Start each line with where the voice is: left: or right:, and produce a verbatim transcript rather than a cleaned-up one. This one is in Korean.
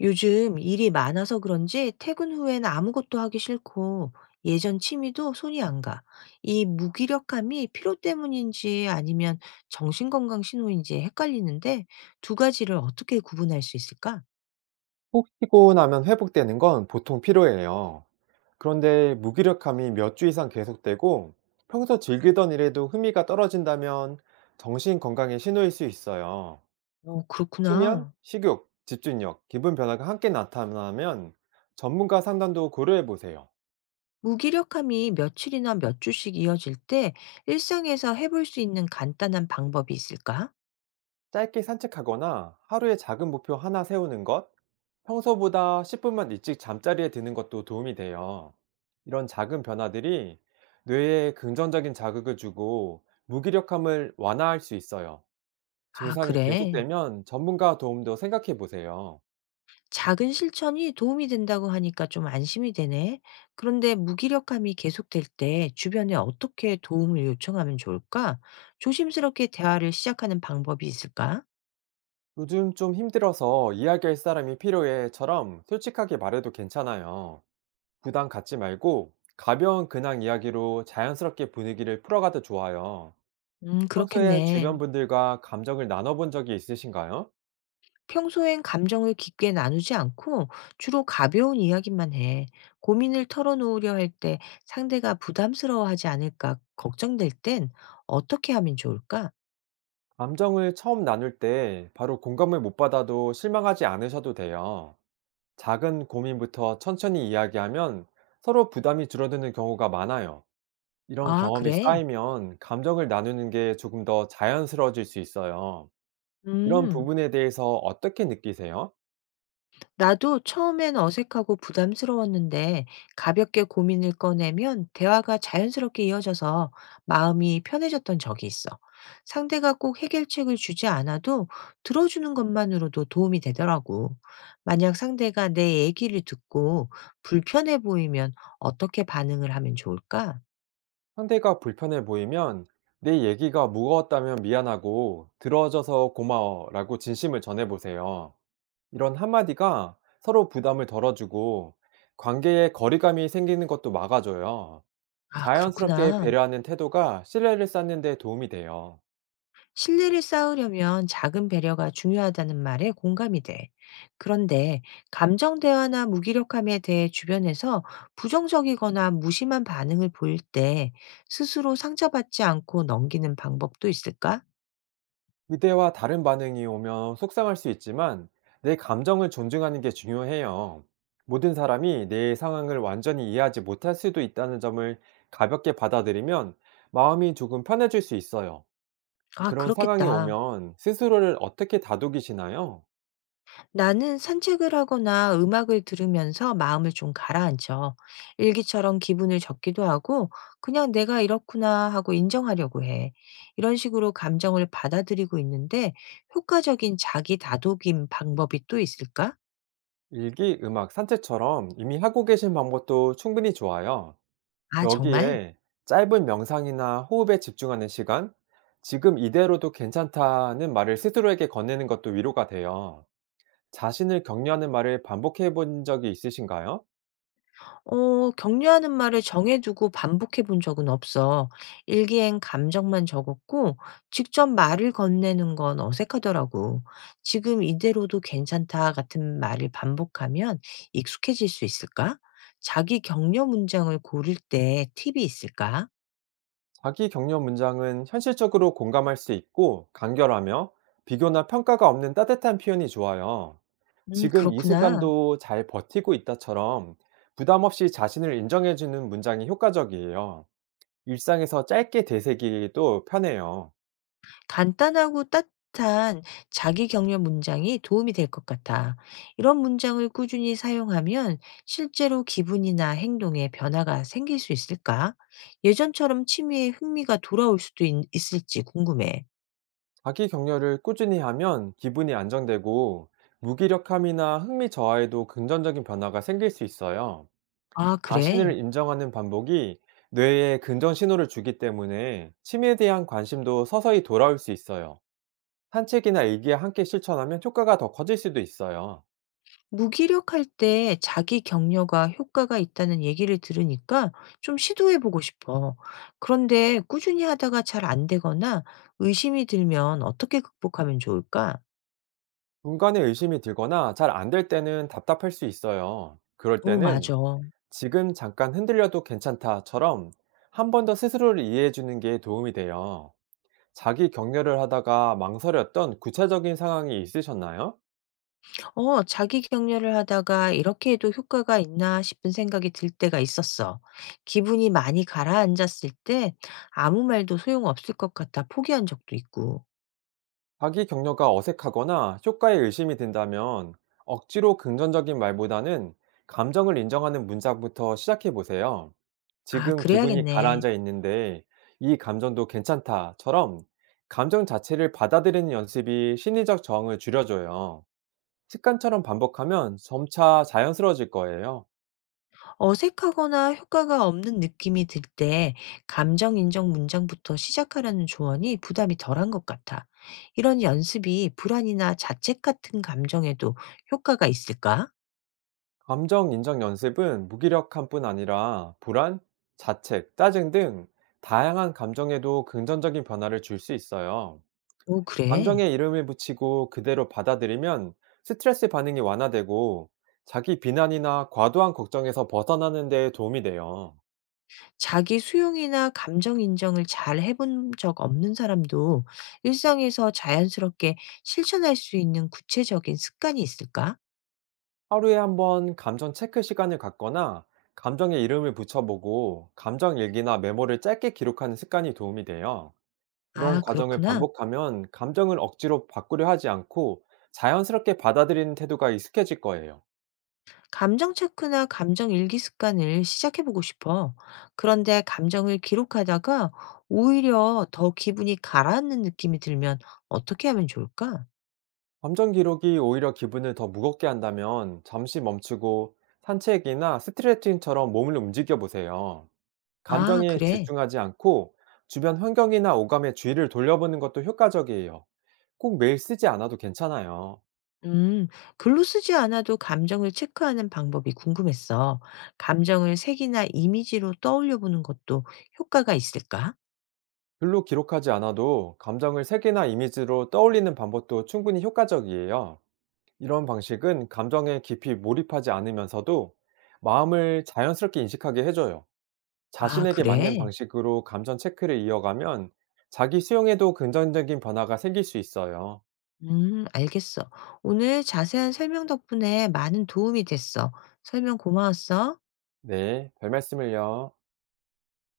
left: 요즘 일이 많아서 그런지 퇴근 후엔 아무것도 하기 싫고 예전 취미도 손이 안 가. 이 무기력함이 피로 때문인지 아니면 정신건강 신호인지 헷갈리는데 두 가지를 어떻게 구분할 수 있을까?
right: 푹 쉬고 나면 회복되는 건 보통 필요해요. 그런데 무기력함이 몇 주 이상 계속되고 평소 즐기던 일에도 흥미가 떨어진다면 정신 건강에 신호일 수 있어요.
left: 어,
right: 수면,
left: 그렇구나.
right: 식욕, 집중력, 기분 변화가 함께 나타나면 전문가 상담도 고려해 보세요.
left: 무기력함이 며칠이나 몇 주씩 이어질 때 일상에서 해볼 수 있는 간단한 방법이 있을까?
right: 짧게 산책하거나 하루에 작은 목표 하나 세우는 것, 평소보다 십 분만 일찍 잠자리에 드는 것도 도움이 돼요. 이런 작은 변화들이 뇌에 긍정적인 자극을 주고 무기력함을 완화할 수 있어요.
left: 아,
right: 증상이
left: 그래.
right: 계속되면 전문가 도움도 생각해 보세요.
left: 작은 실천이 도움이 된다고 하니까 좀 안심이 되네. 그런데 무기력함이 계속될 때 주변에 어떻게 도움을 요청하면 좋을까? 조심스럽게 대화를 시작하는 방법이 있을까?
right: 요즘 좀 힘들어서 이야기할 사람이 필요해처럼 솔직하게 말해도 괜찮아요. 부담 갖지 말고 가벼운 근황 이야기로 자연스럽게 분위기를 풀어가도 좋아요.
left: 음,
right: 평소에
left: 그렇겠네.
right: 주변 분들과 감정을 나눠본 적이 있으신가요?
left: 평소엔 감정을 깊게 나누지 않고 주로 가벼운 이야기만 해. 고민을 털어놓으려 할 때 상대가 부담스러워하지 않을까 걱정될 땐 어떻게 하면 좋을까?
right: 감정을 처음 나눌 때 바로 공감을 못 받아도 실망하지 않으셔도 돼요. 작은 고민부터 천천히 이야기하면 서로 부담이 줄어드는 경우가 많아요. 이런
left: 아,
right: 경험이
left: 그래?
right: 쌓이면 감정을 나누는 게 조금 더 자연스러워질 수 있어요. 이런
left: 음.
right: 부분에 대해서 어떻게 느끼세요?
left: 나도 처음엔 어색하고 부담스러웠는데 가볍게 고민을 꺼내면 대화가 자연스럽게 이어져서 마음이 편해졌던 적이 있어. 상대가 꼭 해결책을 주지 않아도 들어주는 것만으로도 도움이 되더라고. 만약 상대가 내 얘기를 듣고 불편해 보이면 어떻게 반응을 하면 좋을까?
right: 상대가 불편해 보이면 내 얘기가 무거웠다면 미안하고 들어줘서 고마워라고 진심을 전해보세요. 이런 한마디가 서로 부담을 덜어주고 관계에 거리감이 생기는 것도 막아줘요.
left: 아,
right: 자연스럽게
left: 그렇구나.
right: 배려하는 태도가 신뢰를 쌓는 데 도움이 돼요.
left: 신뢰를 쌓으려면 작은 배려가 중요하다는 말에 공감이 돼. 그런데 감정 대화나 무기력함에 대해 주변에서 부정적이거나 무심한 반응을 보일 때 스스로 상처받지 않고 넘기는 방법도 있을까?
right: 기대와 다른 반응이 오면 속상할 수 있지만 내 감정을 존중하는 게 중요해요. 모든 사람이 내 상황을 완전히 이해하지 못할 수도 있다는 점을 가볍게 받아들이면 마음이 조금 편해질 수 있어요.
left: 아,
right: 그런 상황이
left: 그렇겠다.
right: 오면 스스로를 어떻게 다독이시나요?
left: 나는 산책을 하거나 음악을 들으면서 마음을 좀 가라앉혀. 일기처럼 기분을 적기도 하고, 그냥 내가 이렇구나 하고 인정하려고 해. 이런 식으로 감정을 받아들이고 있는데, 효과적인 자기 다독임 방법이 또 있을까?
right: 일기, 음악, 산책처럼 이미 하고 계신 방법도 충분히 좋아요.
left: 아, 정말?
right: 여기에 짧은 명상이나 호흡에 집중하는 시간, 지금 이대로도 괜찮다는 말을 스스로에게 건네는 것도 위로가 돼요. 자신을 격려하는 말을 반복해 본 적이 있으신가요?
left: 어 "격려하는 말을 정해 두고 반복해 본 적은 없어. 일기엔 감정만 적었고 직접 말을 건네는 건 어색하더라고. '지금 이대로도 괜찮다.' 같은 말을 반복하면 익숙해질 수 있을까? 자기 격려 문장을 고를 때 팁이 있을까?"
right: 자기 격려 문장은 현실적으로 공감할 수 있고 간결하며 비교나 평가가 없는 따뜻한 표현이 좋아요.
left: 음
right: 지금 이
left: 그렇구나.
right: 순간도 잘 버티고 있다처럼 부담 없이 자신을 인정해주는 문장이 효과적이에요. 일상에서 짧게 되새기기도 편해요.
left: 간단하고 따뜻한 자기 격려 문장이 도움이 될 것 같아. 이런 문장을 꾸준히 사용하면 실제로 기분이나 행동에 변화가 생길 수 있을까? 예전처럼 취미에 흥미가 돌아올 수도 있, 있을지 궁금해.
right: 자기 격려를 꾸준히 하면 기분이 안정되고 무기력함이나 흥미 저하에도 긍정적인 변화가 생길 수 있어요.
left: 아,
right: 자신을
left: 그래?
right: 인정하는 반복이 뇌에 긍정 신호를 주기 때문에 취미에 대한 관심도 서서히 돌아올 수 있어요. 산책이나 일기에 함께 실천하면 효과가 더 커질 수도 있어요.
left: 무기력할 때 자기 격려가 효과가 있다는 얘기를 들으니까 좀 시도해 보고 싶어. 그런데 꾸준히 하다가 잘 안 되거나 의심이 들면 어떻게 극복하면 좋을까?
right: 중간에 의심이 들거나 잘 안 될 때는 답답할 수 있어요. 그럴
left: 어,
right: 때는
left: 맞아.
right: 지금 잠깐 흔들려도 괜찮다처럼 한 번 더 스스로를 이해해 주는 게 도움이 돼요. 자기 격려를 하다가 망설였던 구체적인 상황이 있으셨나요?
left: 어, 자기 격려를 하다가 '이렇게 해도 효과가 있나?' 싶은 생각이 들 때가 있었어. 기분이 많이 가라앉았을 때 아무 말도 소용없을 것 같아 포기한 적도 있고.
right: 자기 격려가 어색하거나 효과에 의심이 든다면 억지로 긍정적인 말보다는 감정을 인정하는 문장부터 시작해 보세요.
left: 아,
right: 지금 기분이
left: 그래야겠네.
right: 가라앉아 있는데 이 감정도 괜찮다처럼 감정 자체를 받아들이는 연습이 심리적 저항을 줄여줘요. 습관처럼 반복하면 점차 자연스러워질 거예요.
left: 어색하거나 효과가 없는 느낌이 들 때 감정 인정 문장부터 시작하라는 조언이 부담이 덜한 것 같아. 이런 연습이 불안이나 자책 같은 감정에도 효과가 있을까?
right: 감정 인정 연습은 무기력함뿐 아니라 불안, 자책, 짜증 등 다양한 감정에도 긍정적인 변화를 줄 수 있어요.
left: 오, 그래?
right: 감정에 이름을 붙이고 그대로 받아들이면 스트레스 반응이 완화되고 자기 비난이나 과도한 걱정에서 벗어나는 데 도움이 돼요.
left: 자기 수용이나 감정 인정을 잘 해본 적 없는 사람도 일상에서 자연스럽게 실천할 수 있는 구체적인 습관이 있을까?
right: 하루에 한번 감정 체크 시간을 갖거나 감정에 이름을 붙여보고 감정 일기나 메모를 짧게 기록하는 습관이 도움이 돼요. 이런
left: 아,
right: 과정을
left: 그렇구나.
right: 반복하면 감정을 억지로 바꾸려 하지 않고 자연스럽게 받아들이는 태도가 익숙해질 거예요.
left: 감정 체크나 감정 일기 습관을 시작해보고 싶어. 그런데 감정을 기록하다가 오히려 더 기분이 가라앉는 느낌이 들면 어떻게 하면 좋을까?
right: 감정 기록이 오히려 기분을 더 무겁게 한다면 잠시 멈추고 산책이나 스트레칭처럼 몸을 움직여 보세요.
left: 아,
right: 감정에
left: 그래.
right: 집중하지 않고 주변 환경이나 오감에 주의를 돌려보는 것도 효과적이에요. 꼭 매일 쓰지 않아도 괜찮아요.
left: 음, 글로 쓰지 않아도 감정을 체크하는 방법이 궁금했어. 감정을 색이나 이미지로 떠올려 보는 것도 효과가 있을까?
right: 글로 기록하지 않아도 감정을 색이나 이미지로 떠올리는 방법도 충분히 효과적이에요. 이런 방식은 감정에 깊이 몰입하지 않으면서도 마음을 자연스럽게 인식하게 해줘요.
left: 아,
right: 자신에게 맞는
left: 그래?
right: 방식으로 감정 체크를 이어가면 자기 수용에도 긍정적인 변화가 생길 수 있어요.
left: 음, 알겠어. 오늘 자세한 설명 덕분에 많은 도움이 됐어. 설명 고마웠어.
right: 네, 별 말씀을요.